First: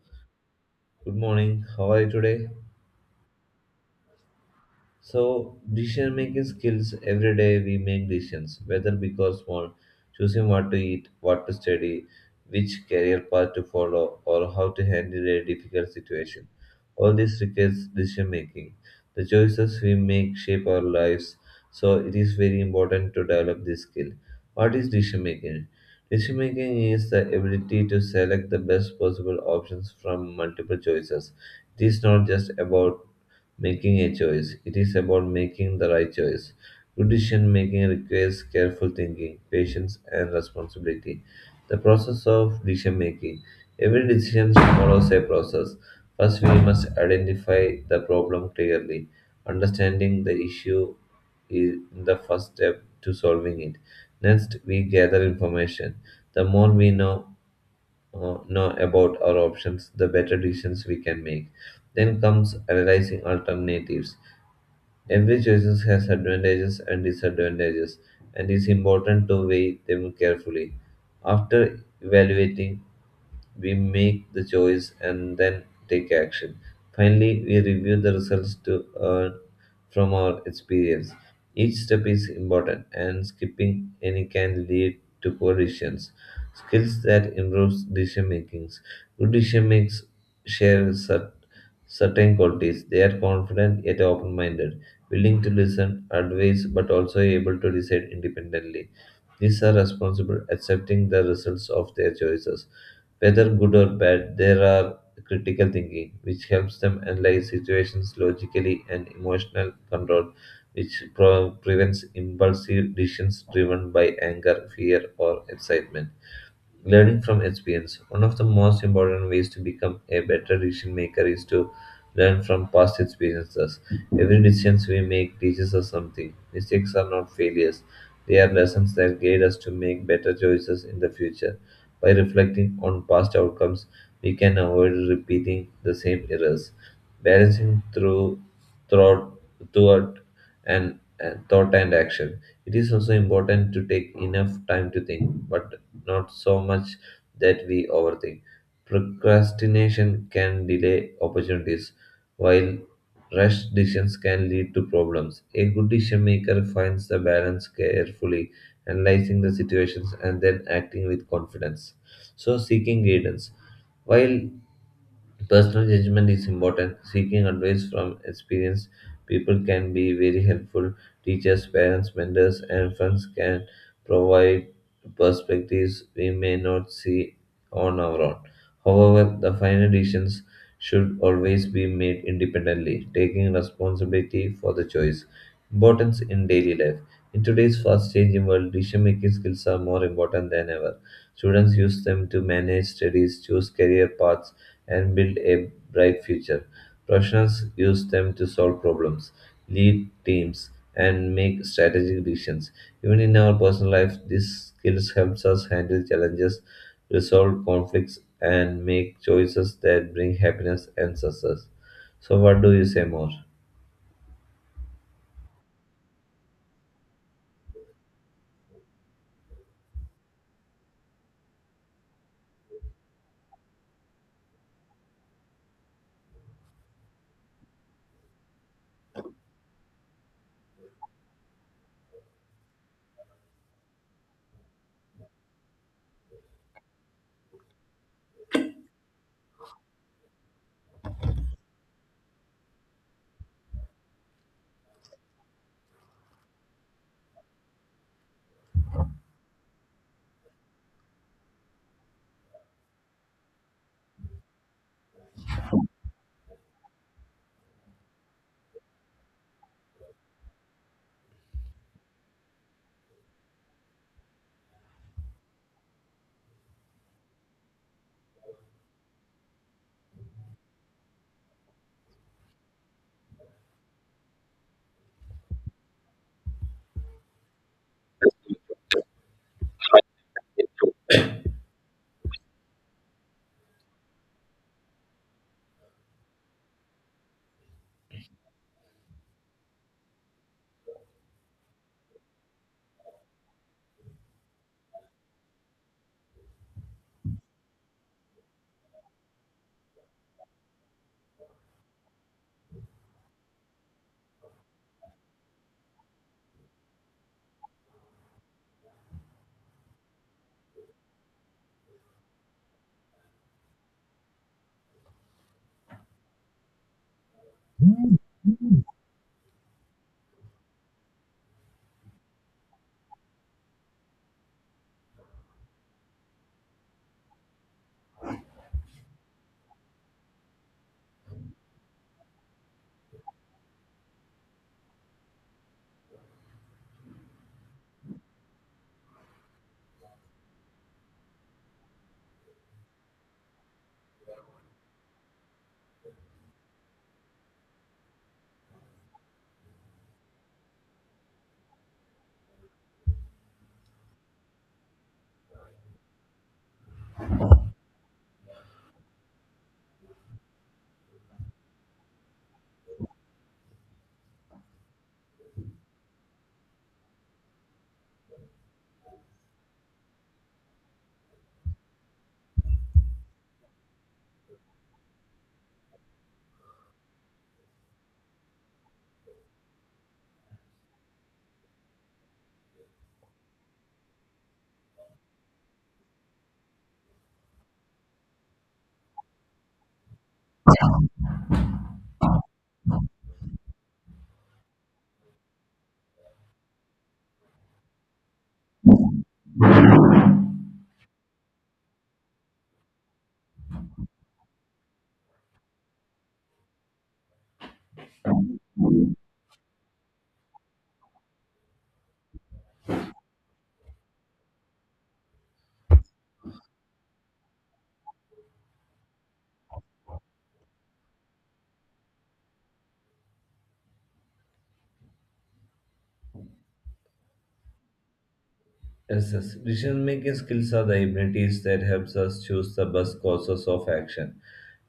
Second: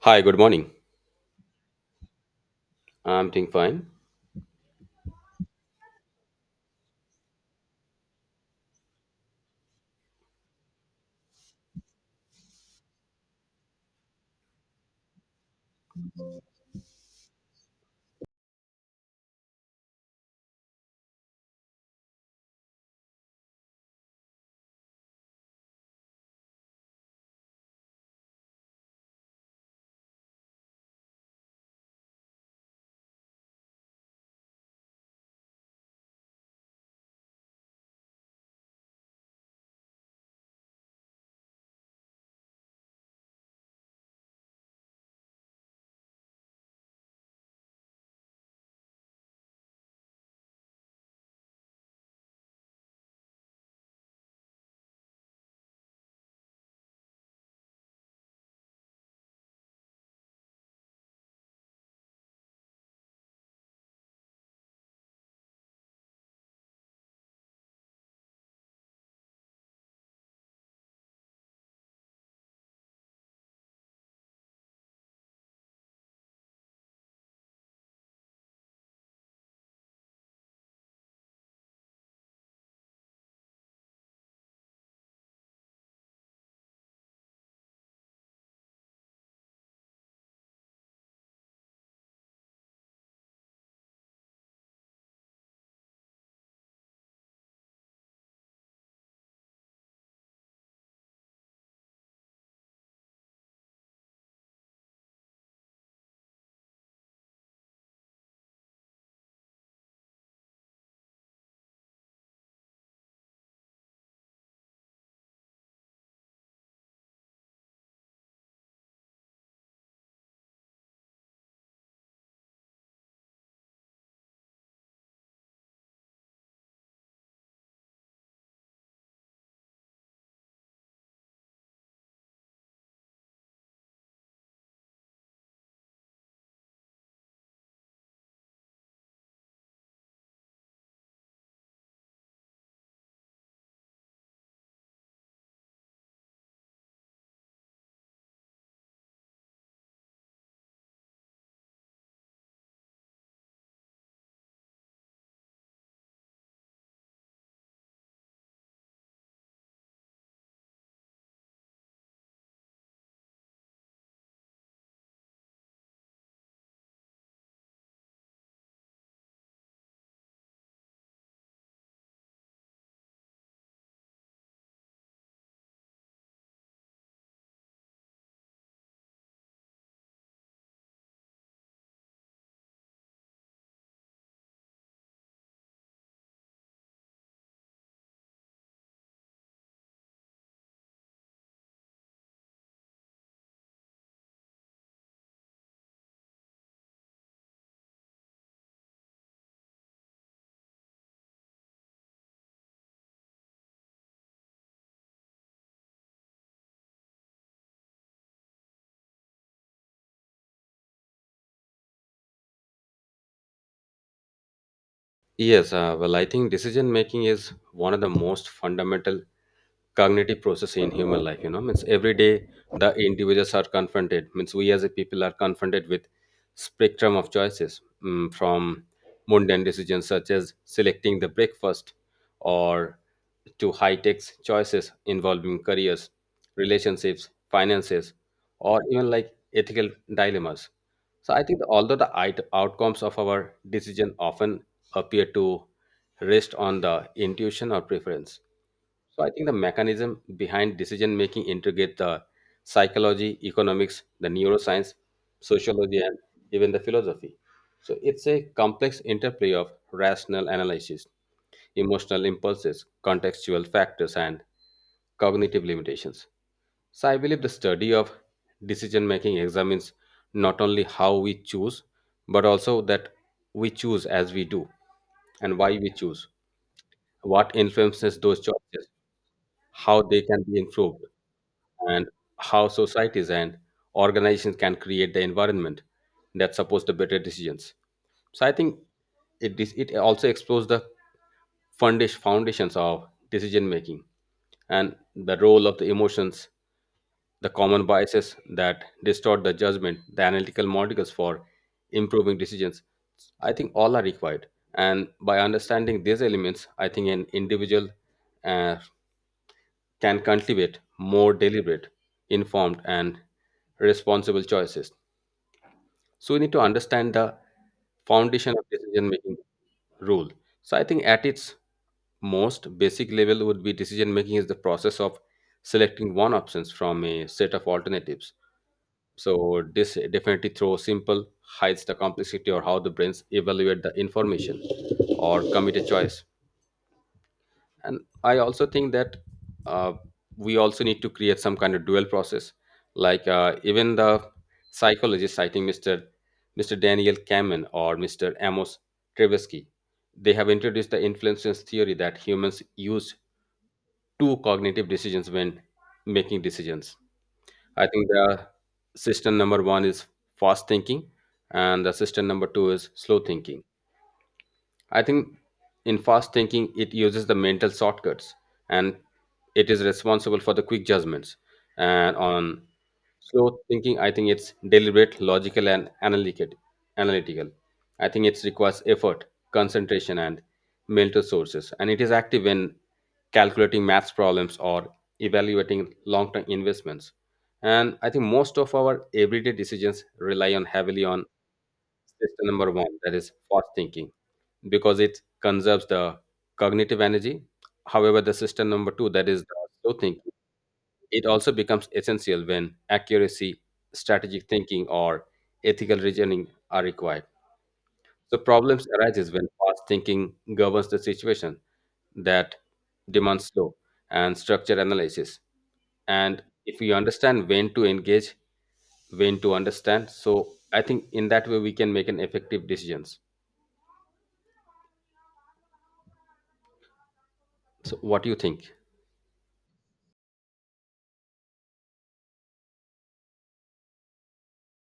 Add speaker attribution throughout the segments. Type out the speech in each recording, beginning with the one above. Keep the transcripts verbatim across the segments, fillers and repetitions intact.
Speaker 1: Hi, good morning.
Speaker 2: Good morning. How are you today?
Speaker 1: I'm doing fine.
Speaker 2: So, decision making skills every day we make decisions, whether big or small, choosing what to eat, what to study, which career path to follow, or how to handle a difficult situation. All this requires decision making. The choices we make shape our lives, so it is very important to develop this skill. What is decision making? Decision making is the ability to select the best possible options from multiple choices. It is not just about making a choice. It is about making the right choice. Good decision making requires careful thinking, patience, and responsibility. The process of decision making. Every decision follows a process. First, we must identify the problem clearly. Understanding the issue is the first step to solving it. Next, we gather information. The more we know, uh, know about our options, the better decisions we can make. Then comes analyzing alternatives. Every choice has advantages and disadvantages, and it's important to weigh them carefully. After evaluating we make the choice and then take action. Finally, we review the results to earn from our experience. Each step is important, and skipping any can lead to poor decisions. Skills that improves decision making. Good decision makers share cer- certain qualities. They are confident yet open-minded, willing to listen, advise, but also able to decide independently. These are responsible accepting the results of their choices. Whether good or bad, there are critical thinking, which helps them analyze situations logically, and emotional control, which pro- prevents impulsive decisions driven by anger, fear, or excitement. Learning from experience. One of the most important ways to become a better decision maker is to learn from past experiences. Every decision we make teaches us something. Mistakes are not failures, they are lessons that guide us to make better choices in the future. By reflecting on past outcomes, we can avoid repeating the same errors. Balancing through throughout thought and, and thought and action. It is also important to take enough time to think, but not so much that we overthink. Procrastination can delay opportunities, while rash decisions can lead to problems. A good decision maker finds the balance carefully, analyzing the situations and then acting with confidence. So, seeking guidance. While Personal judgment is important. Seeking advice from experienced people can be very helpful. Teachers, parents, mentors, and friends can provide perspectives we may not see on our own. However, the final decisions should always be made independently, taking responsibility for the choice. Importance in daily life. In today's fast changing world, decision making skills are more important than ever. Students use them to manage studies, choose career paths, and build a bright future. Professionals use them to solve problems, lead teams, and make strategic decisions. Even in our personal life, these skills helps us handle challenges, resolve conflicts, and make choices that bring happiness and success. So, what do you say more?
Speaker 1: Yes, uh, well, I think decision making is one of the most fundamental cognitive process in human life you know means every day the individuals are confronted means we as a people are confronted with spectrum of choices mm, from mundane decisions such as selecting the breakfast or to high-tech choices involving careers, relationships, finances, or even like ethical dilemmas. So I think although the it- outcomes of our decision often appear to rest on the intuition or preference. So I think the mechanism behind decision making integrate the psychology, economics, the neuroscience, sociology, and even the philosophy. So it's a complex interplay of rational analysis, emotional impulses, contextual factors, and cognitive limitations. So I believe the study of decision making examines not only how we choose, but also that we choose as we do and why we choose, what influences those choices, how they can be improved, and how societies and organizations can create the environment that supports the better decisions. So I think it dis- it also explores the foundation foundations of decision making and the role of the emotions, the common biases that distort the judgment, the analytical models for improving decisions. I think all are required. And by understanding these elements, I think an individual uh, can cultivate more deliberate, informed, and responsible choices. So we need to understand the foundation of decision making rule. So I think at its most basic level would be decision making is the process of selecting one options from a set of alternatives. So this definitely through simple hides the complexity or how the brains evaluate the information or commit a choice. And I also think that uh, we also need to create some kind of dual process like uh, even the psychologists, I think mr mr Daniel Kahneman or Mr. Amos Tversky, they have introduced the influence theory that humans use two cognitive decisions when making decisions. I think the system number one is fast thinking and the system number two is slow thinking. I think in fast thinking, it uses the mental shortcuts and it is responsible for the quick judgments. And on slow thinking, I think it's deliberate, logical, and analytic, analytical. I think it requires effort, concentration, and mental sources. And it is active when calculating maths problems or evaluating long term investments. And I think most of our everyday decisions rely on heavily on system number one, that is fast thinking, because it conserves the cognitive energy. However, the system number two, that is the slow thinking, it also becomes essential when accuracy, strategic thinking, or ethical reasoning are required. So problems arises when fast thinking governs the situation that demands slow and structured analysis. And if we understand when to engage, when to understand, so I think in that way we can make an effective decisions. So what do you think?
Speaker 2: Yes, yes. Decision making skills are the abilities that helps us choose the best courses of action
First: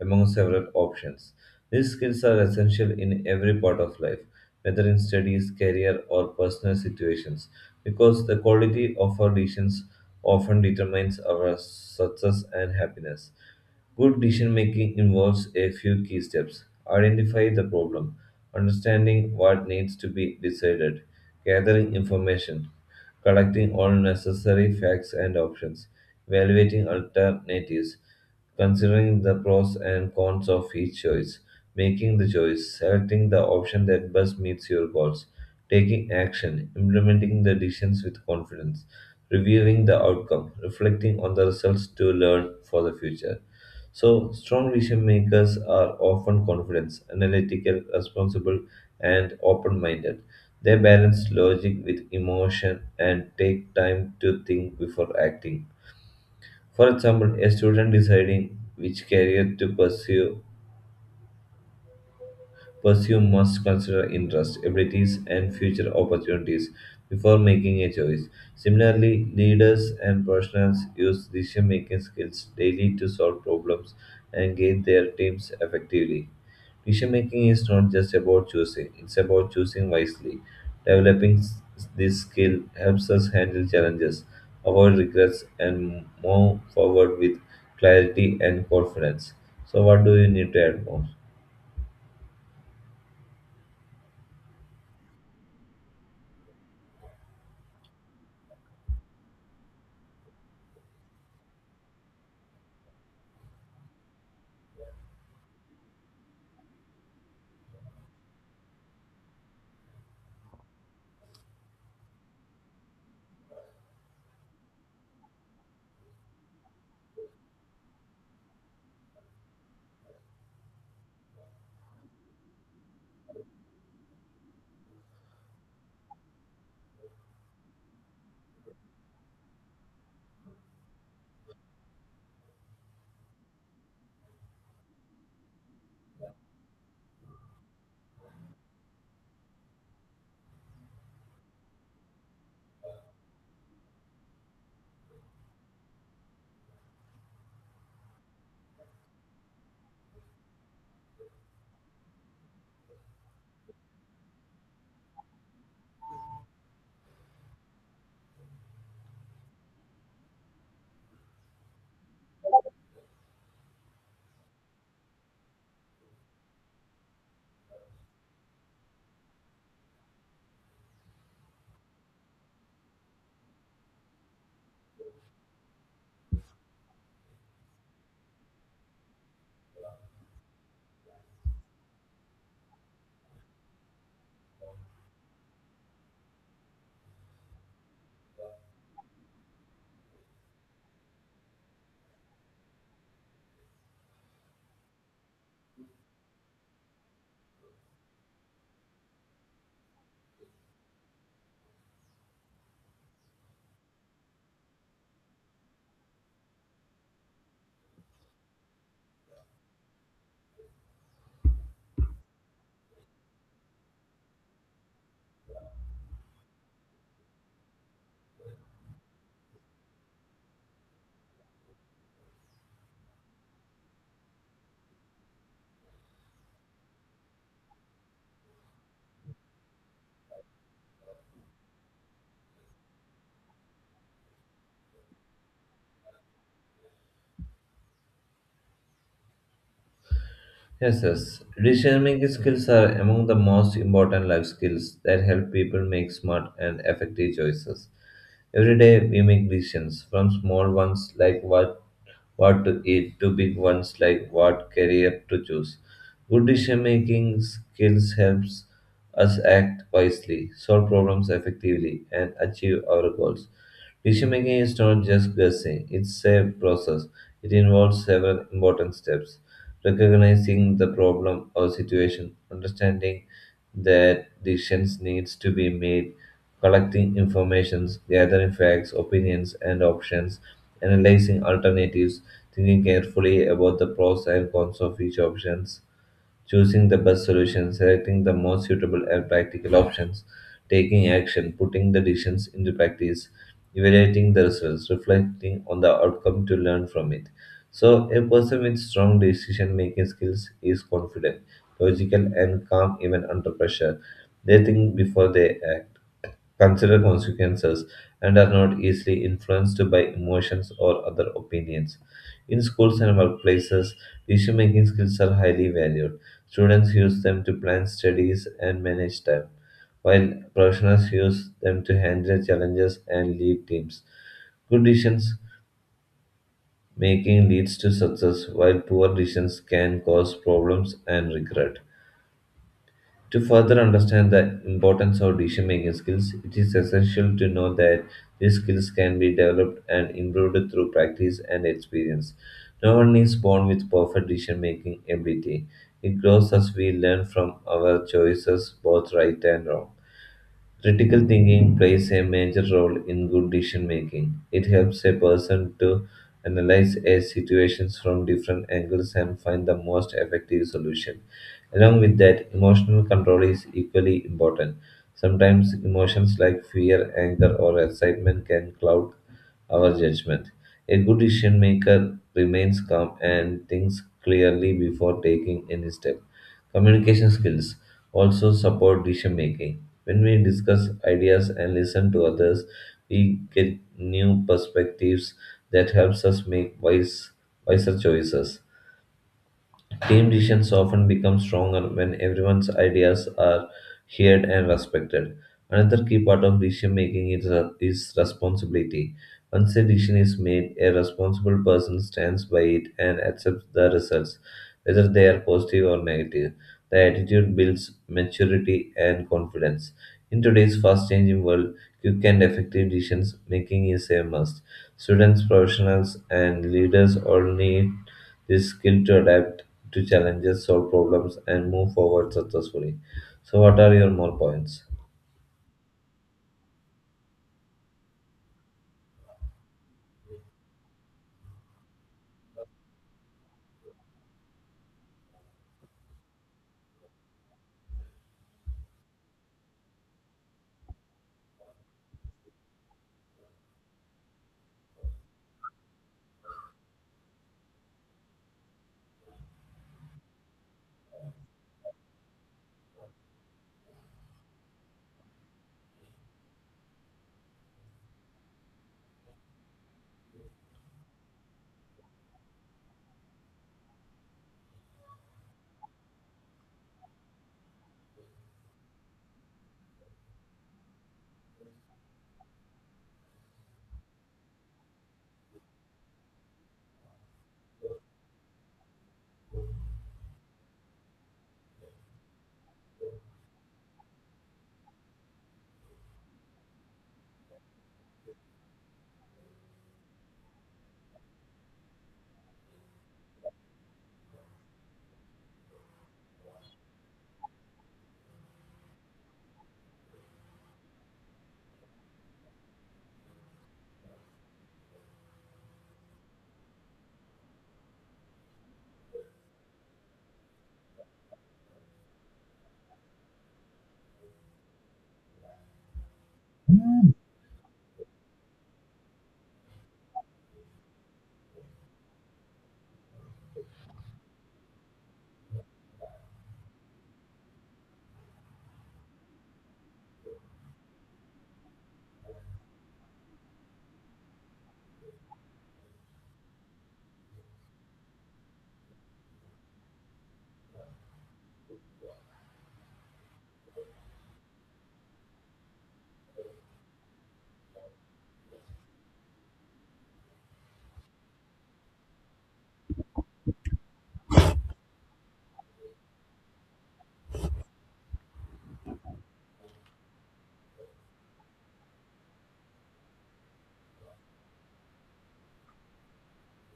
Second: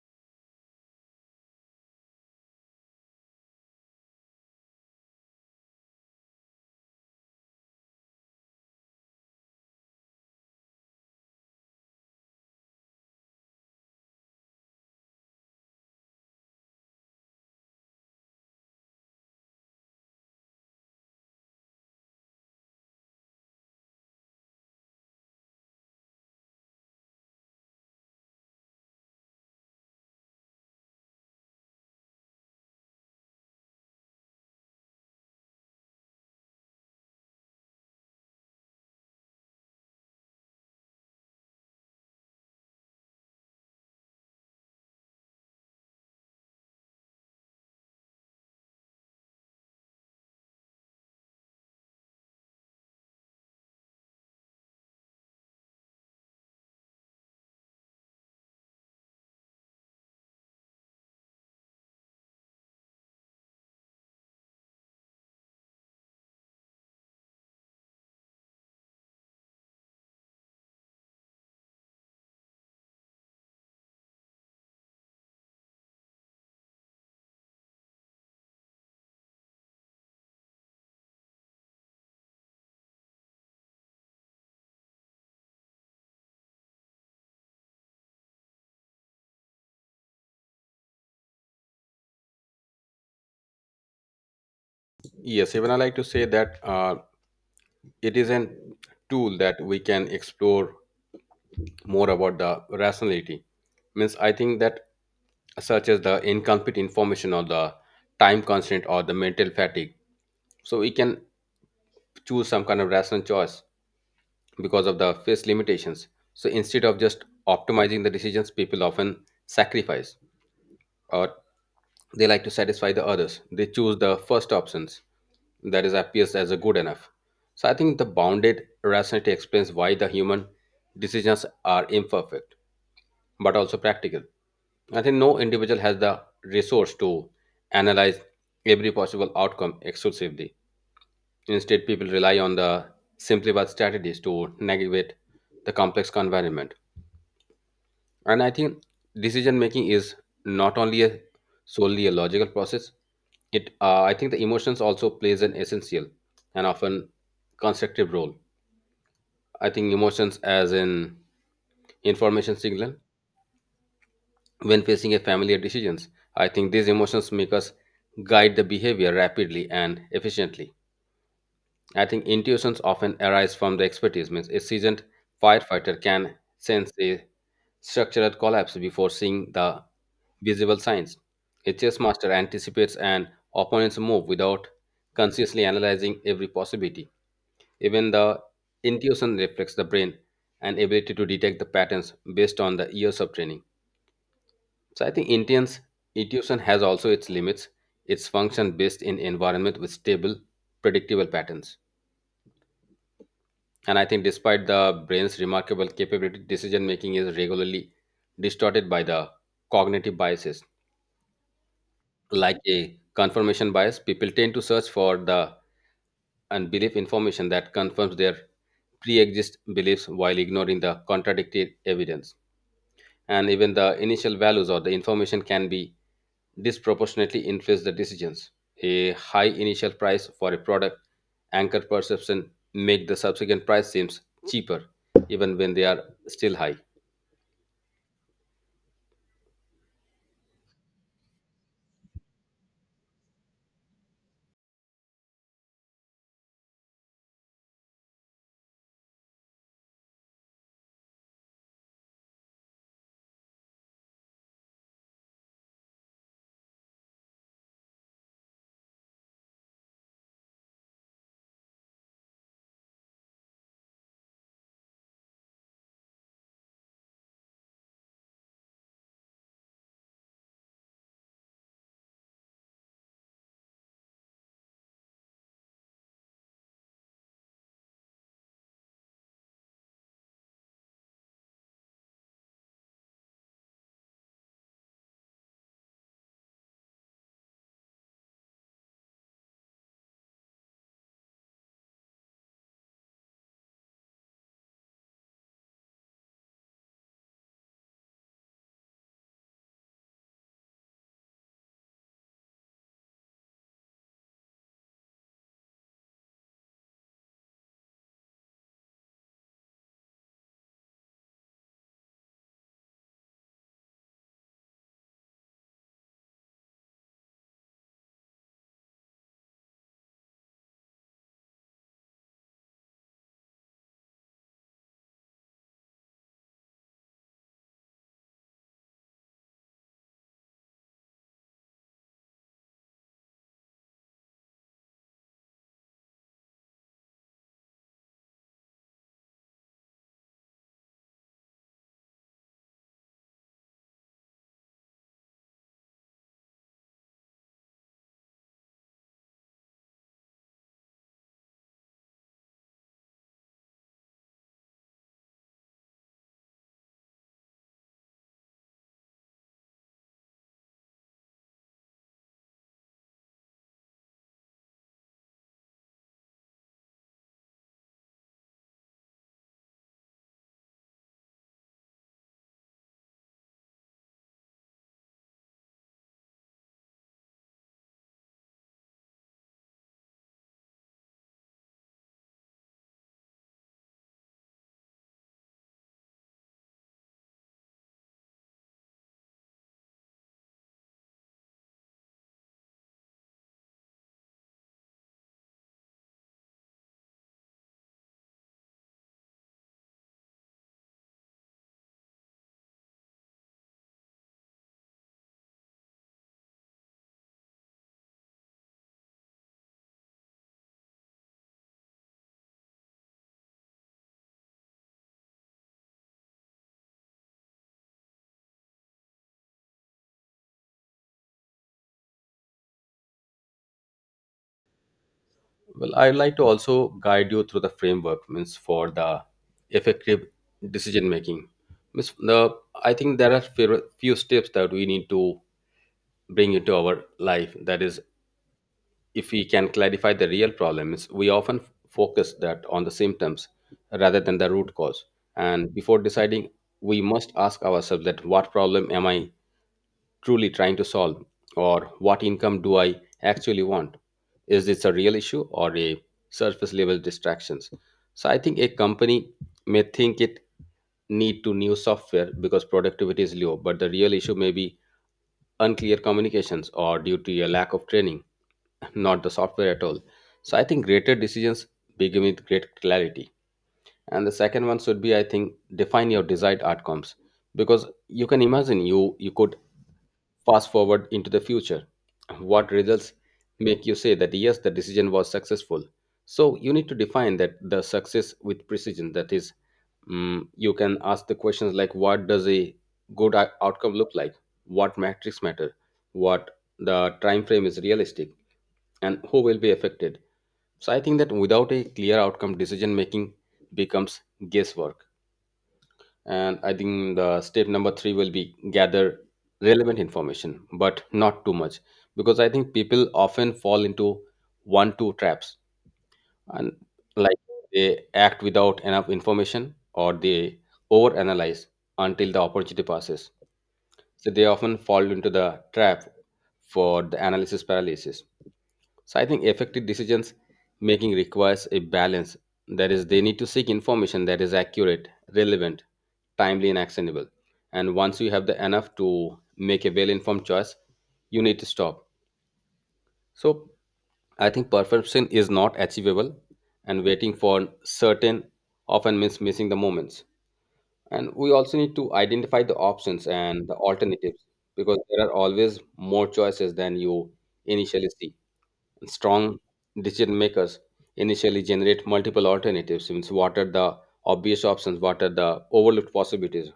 Speaker 2: among several options. These skills are essential in every part of life, whether in studies, career, or personal situations, because the quality of our decisions often determines our success and happiness. Good decision making involves a few key steps identify the problem, understanding what needs to be decided, gathering information, collecting all necessary facts and options, evaluating alternatives, considering the pros and cons of each choice, making the choice, selecting the option that best meets your goals, taking action, implementing the decisions with confidence, reviewing the outcome, reflecting on the results to learn for the future. So, strong decision makers are often confident, analytical, responsible, and open minded. They balance logic with emotion and take time to think before acting. For example, a student deciding which career to pursue, pursue must consider interests, abilities, and future opportunities before making a choice. Similarly, leaders and professionals use decision making skills daily to solve problems and guide their teams effectively. Decision making is not just about choosing, it's about choosing wisely. Developing s- this skill helps us handle challenges, avoid regrets, and move forward with clarity and confidence. So, what do you need to add more?
Speaker 1: Yes, even I like to say that uh, it is an tool that we can explore more about the rationality. Means I think that such as the incomplete information or the time constraint or the mental fatigue. So we can choose some kind of rational choice because of the face limitations. So instead of just optimizing the decisions, people often sacrifice or they like to satisfy the others. They choose the first options that is appears as a good enough. So I think the bounded rationality explains why the human decisions are imperfect but also practical. I think no individual has the resource to analyze every possible outcome exclusively. Instead, people rely on the simplified strategies to navigate the complex environment. And I think decision making is not only a solely a logical process. It uh, I think the emotions also plays an essential and often constructive role. I think emotions as an information signal, when facing a familiar decisions, I think these emotions make us guide the behavior rapidly and efficiently. I think intuitions often arise from the expertise. Means a seasoned firefighter can sense a structural collapse before seeing the visible signs. A chess master anticipates an opponent's move without consciously analyzing every possibility. Even the intuition reflects the brain and ability to detect the patterns based on the years of training. So I think Indians intuition has also its limits. Its function based in environment with stable, predictable patterns. And I think, despite the brain's remarkable capability, decision making is regularly distorted by the cognitive biases. Like a confirmation bias, people tend to search for the unbelief information that confirms their pre exist beliefs while ignoring the contradictory evidence. And even the initial values or the information can be disproportionately influence the decisions. A high initial price for a product anchor perception make the subsequent price seems cheaper even when they are still high.
Speaker 2: Yes, yes. Decision making skills are among the most important life skills that help people make smart and effective choices. Every day we make decisions, from small ones like what what to eat to big ones like what career to choose. Good decision making skills helps us act wisely, solve problems effectively, and achieve our goals. Decision making is not just guessing, it's a process. It involves several important steps recognizing the problem or situation, understanding that decisions needs to be made, collecting informations, gathering facts, opinions and options, analyzing alternatives, thinking carefully about the pros and cons of each options choosing the best solution, selecting the most suitable and practical options, taking action, putting the decisions into practice, evaluating the results, reflecting on the outcome to learn from it. So, a person with strong decision making skills is confident, logical, and calm even under pressure. They think before they act, consider consequences, and are not easily influenced by emotions or other opinions. In schools and workplaces, decision making skills are highly valued Students use them to plan studies and manage time, while professionals use them to handle challenges and lead teams. Good decisions making leads to success, while poor decisions can cause problems and regret. To further understand the importance of decision making skills, it is essential to know that these skills can be developed and improved through practice and experience. No one is born with perfect decision making ability. It grows as we learn from our choices, both right and wrong. Critical thinking plays a major role in good decision making. It helps a person to analyze a situation from different angles and find the most effective solution. Along with that, emotional control is equally important. Sometimes emotions like fear, anger, or excitement can cloud our judgment. A good decision maker remains calm and thinks clearly before taking any step. Communication skills also support decision making. When we discuss ideas and listen to others, we get new perspectives that helps us make wise wiser choices. Team decisions often become stronger when everyone's ideas are heard and respected. Another key part of decision making is, is responsibility. Once a decision is made, a responsible person stands by it and accepts the results, whether they are positive or negative. The attitude builds maturity and confidence. In today's fast changing world, quick and effective decision making is a must. Students, professionals, and leaders all need the skill to adapt to challenges, solve problems, and move forward successfully. So, what are your more points?
Speaker 1: Well, I'd like to also guide you through the framework means for the effective decision making. Means the I think there are few, few steps that we need to bring into our life. That is, if we can clarify the real problem, means we often focus that on the symptoms rather than the root cause. And before deciding, we must ask ourselves that what problem am I truly trying to solve? Or what income do I actually want? Is this a real issue or a surface level distractions? So I think a company may think it need to new software because productivity is low, but the real issue may be unclear communications or due to a lack of training, not the software at all. So I think greater decisions begin with great clarity. And the second one should be, I think, define your desired outcomes, because you can imagine you you could fast forward into the future. What results make you say that yes, the decision was successful? So you need to define that the success with precision. That is, mm, you can ask the questions like, what does a good ou- outcome look like? What metrics matter? What the time frame is realistic? And who will be affected? So I think that without a clear outcome, decision making becomes guesswork. And I think the step number three will be gather relevant information, but not too much, because I think people often fall into one two traps, and like they act without enough information or they overanalyze until the opportunity passes. So they often fall into the trap for the analysis paralysis. So I think effective decisions making requires a balance. That is, they need to seek information that is accurate, relevant, timely, and actionable. And once you have the enough to make a well-informed choice, you need to stop. So I think perfection is not achievable, and waiting for certain often means missing the moments. And we also need to identify the options and the alternatives, because there are always more choices than you initially see. Strong decision makers initially generate multiple alternatives. Means, what are the obvious options? What are the overlooked possibilities?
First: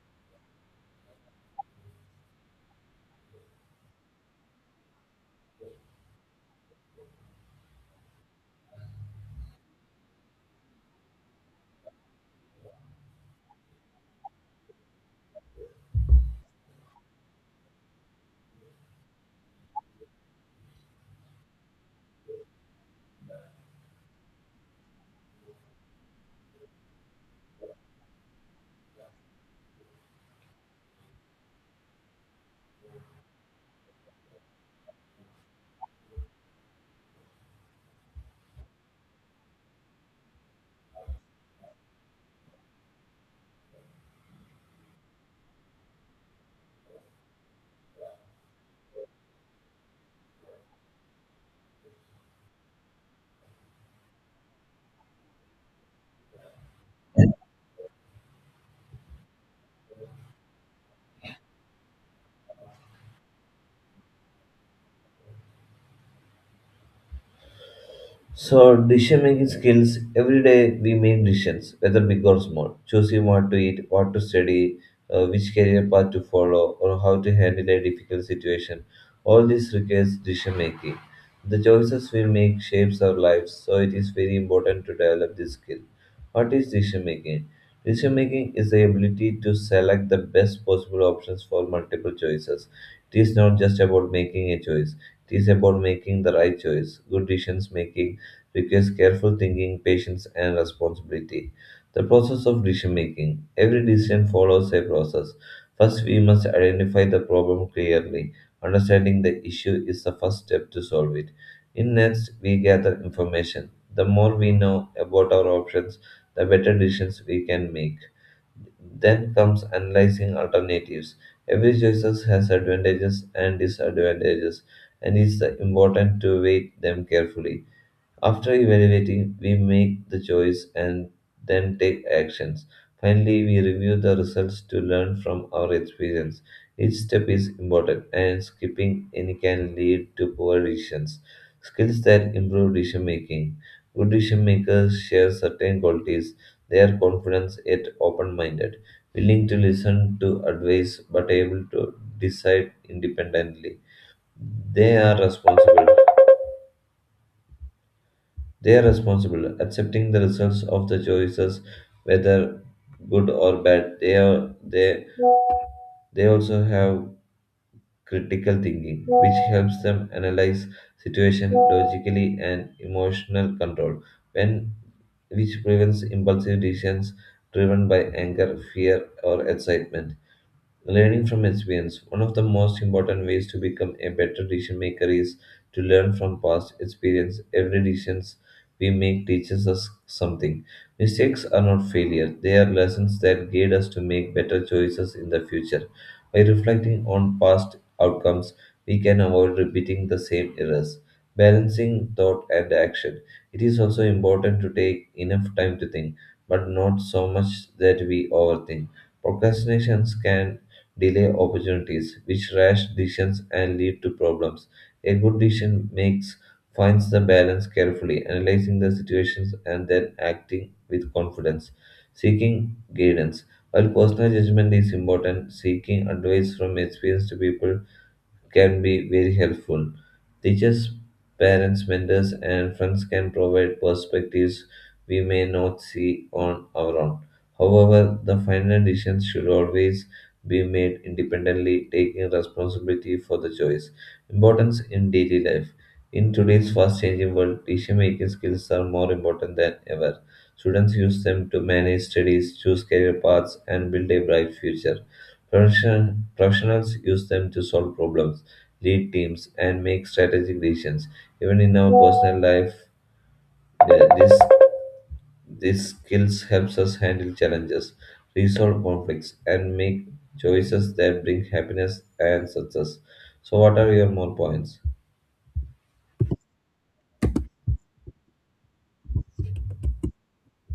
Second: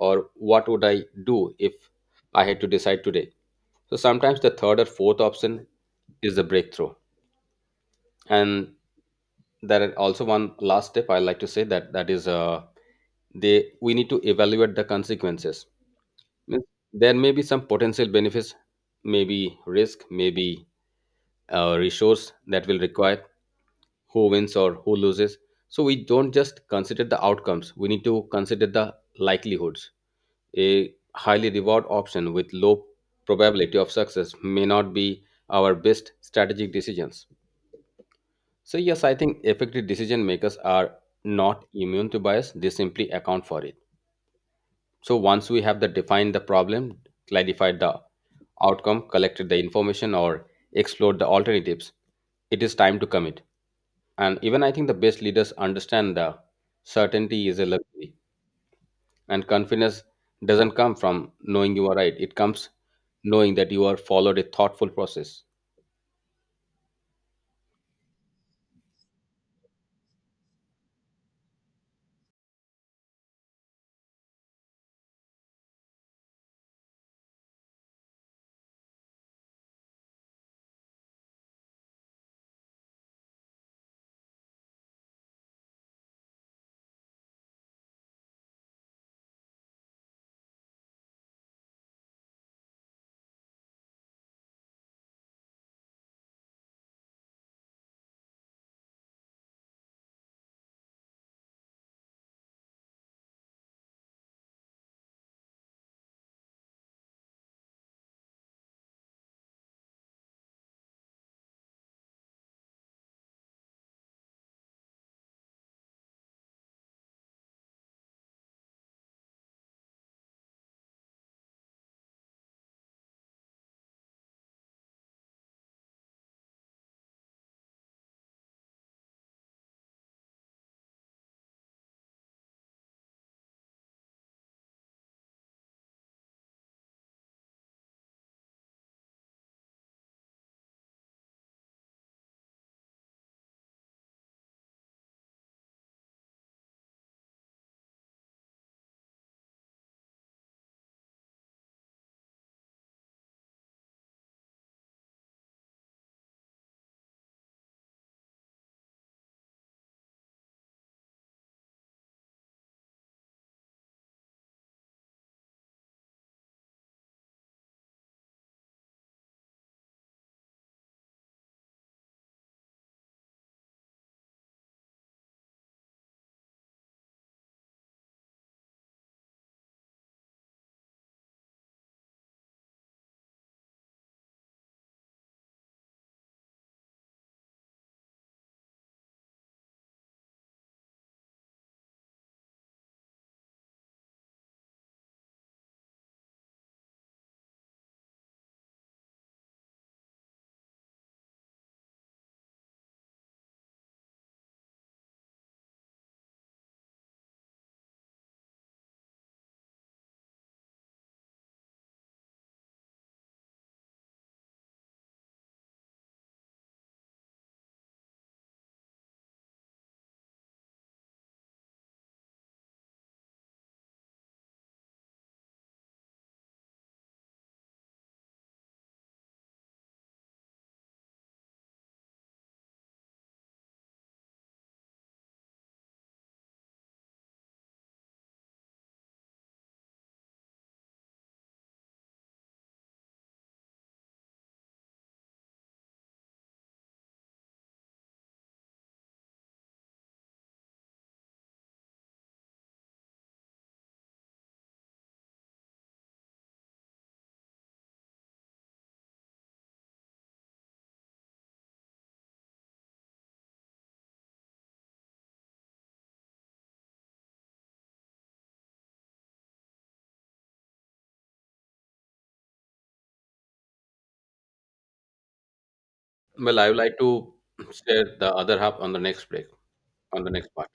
Speaker 1: Or what would I do if I had to decide today? So sometimes the third or fourth option is the breakthrough. And there are also one last step I like to say, that that is, uh, they we need to evaluate the consequences. Means there may be some potential benefits, maybe risk, maybe uh, resource that will require, who wins or who loses. So we don't just consider the outcomes, we need to consider the likelihoods. A highly reward option with low probability of success may not be our best strategic decisions. So, yes, I think effective decision makers are not immune to bias, they simply account for it. So once we have the defined the problem, clarified the outcome, collected the information or explored the alternatives, it is time to commit. And even I think the best leaders understand the certainty is a luxury and confidence doesn't come from knowing you are right. It comes knowing that you are followed a thoughtful process.
Speaker 2: So decision making skills, every day we make decisions, whether big or small, choosing what to eat, what to study, uh, which career path to follow, or how to handle a difficult situation. All this requires decision making. The choices we make shapes our lives, so it is very important to develop this skill. What is decision making? Decision making is the ability to select the best possible options for multiple choices. It is not just about making a choice, it is about making the right choice. Good decisions make a requires careful thinking, patience, and responsibility. The process of decision making. Every decision follows a process. First, we must identify the problem clearly. Understanding the issue is the first step to solve it. In next, we gather information. The more we know about our options, the better decisions we can make. Then comes analyzing alternatives. Every choice has advantages and disadvantages, and it's important to weigh them carefully. After evaluating, we make the choice and then take actions. Finally, we review the results to learn from our experience. Each step is important, and skipping any can lead to poor decisions. Skills that improve decision making. Good decision makers share certain qualities. They are confident yet open minded, willing to listen to advice but able to decide independently. They are responsible they are responsible, accepting the results of the choices, whether good or bad. They are they they also have critical thinking, which helps them analyze situation logically and emotional control, when which prevents impulsive decisions driven by anger, fear, or excitement. Learning from experience. One of the most important ways to become a better decision maker is to learn from past experience. Every decision we make teaches us something. Mistakes are not failure, they are lessons that guide us to make better choices in the future. By reflecting on past outcomes, we can avoid repeating the same errors. Balancing thought and action. It is also important to take enough time to think, but not so much that we overthink. Procrastinations can delay opportunities, which rash decisions and lead to problems. A good decision makes finds the balance carefully, analyzing the situations and then acting with confidence, seeking guidance. While personal judgment is important, seeking advice from experienced people can be very helpful. Teachers, parents, mentors, and friends can provide perspectives we may not see on our own. However, the final decision should always be made independently, taking responsibility for the choice. Importance in daily life. In today's fast changing world, decision making skills are more important than ever. Students use them to manage studies, choose career paths, and build a bright future. Profession- Professionals use them to solve problems, lead teams, and make strategic decisions. Even in our personal life, the- this these skills helps us handle challenges, resolve conflicts, and make choices that bring happiness and success. So, what are your more points?
Speaker 1: Well, I would like to share the other half on the next break, on the next part.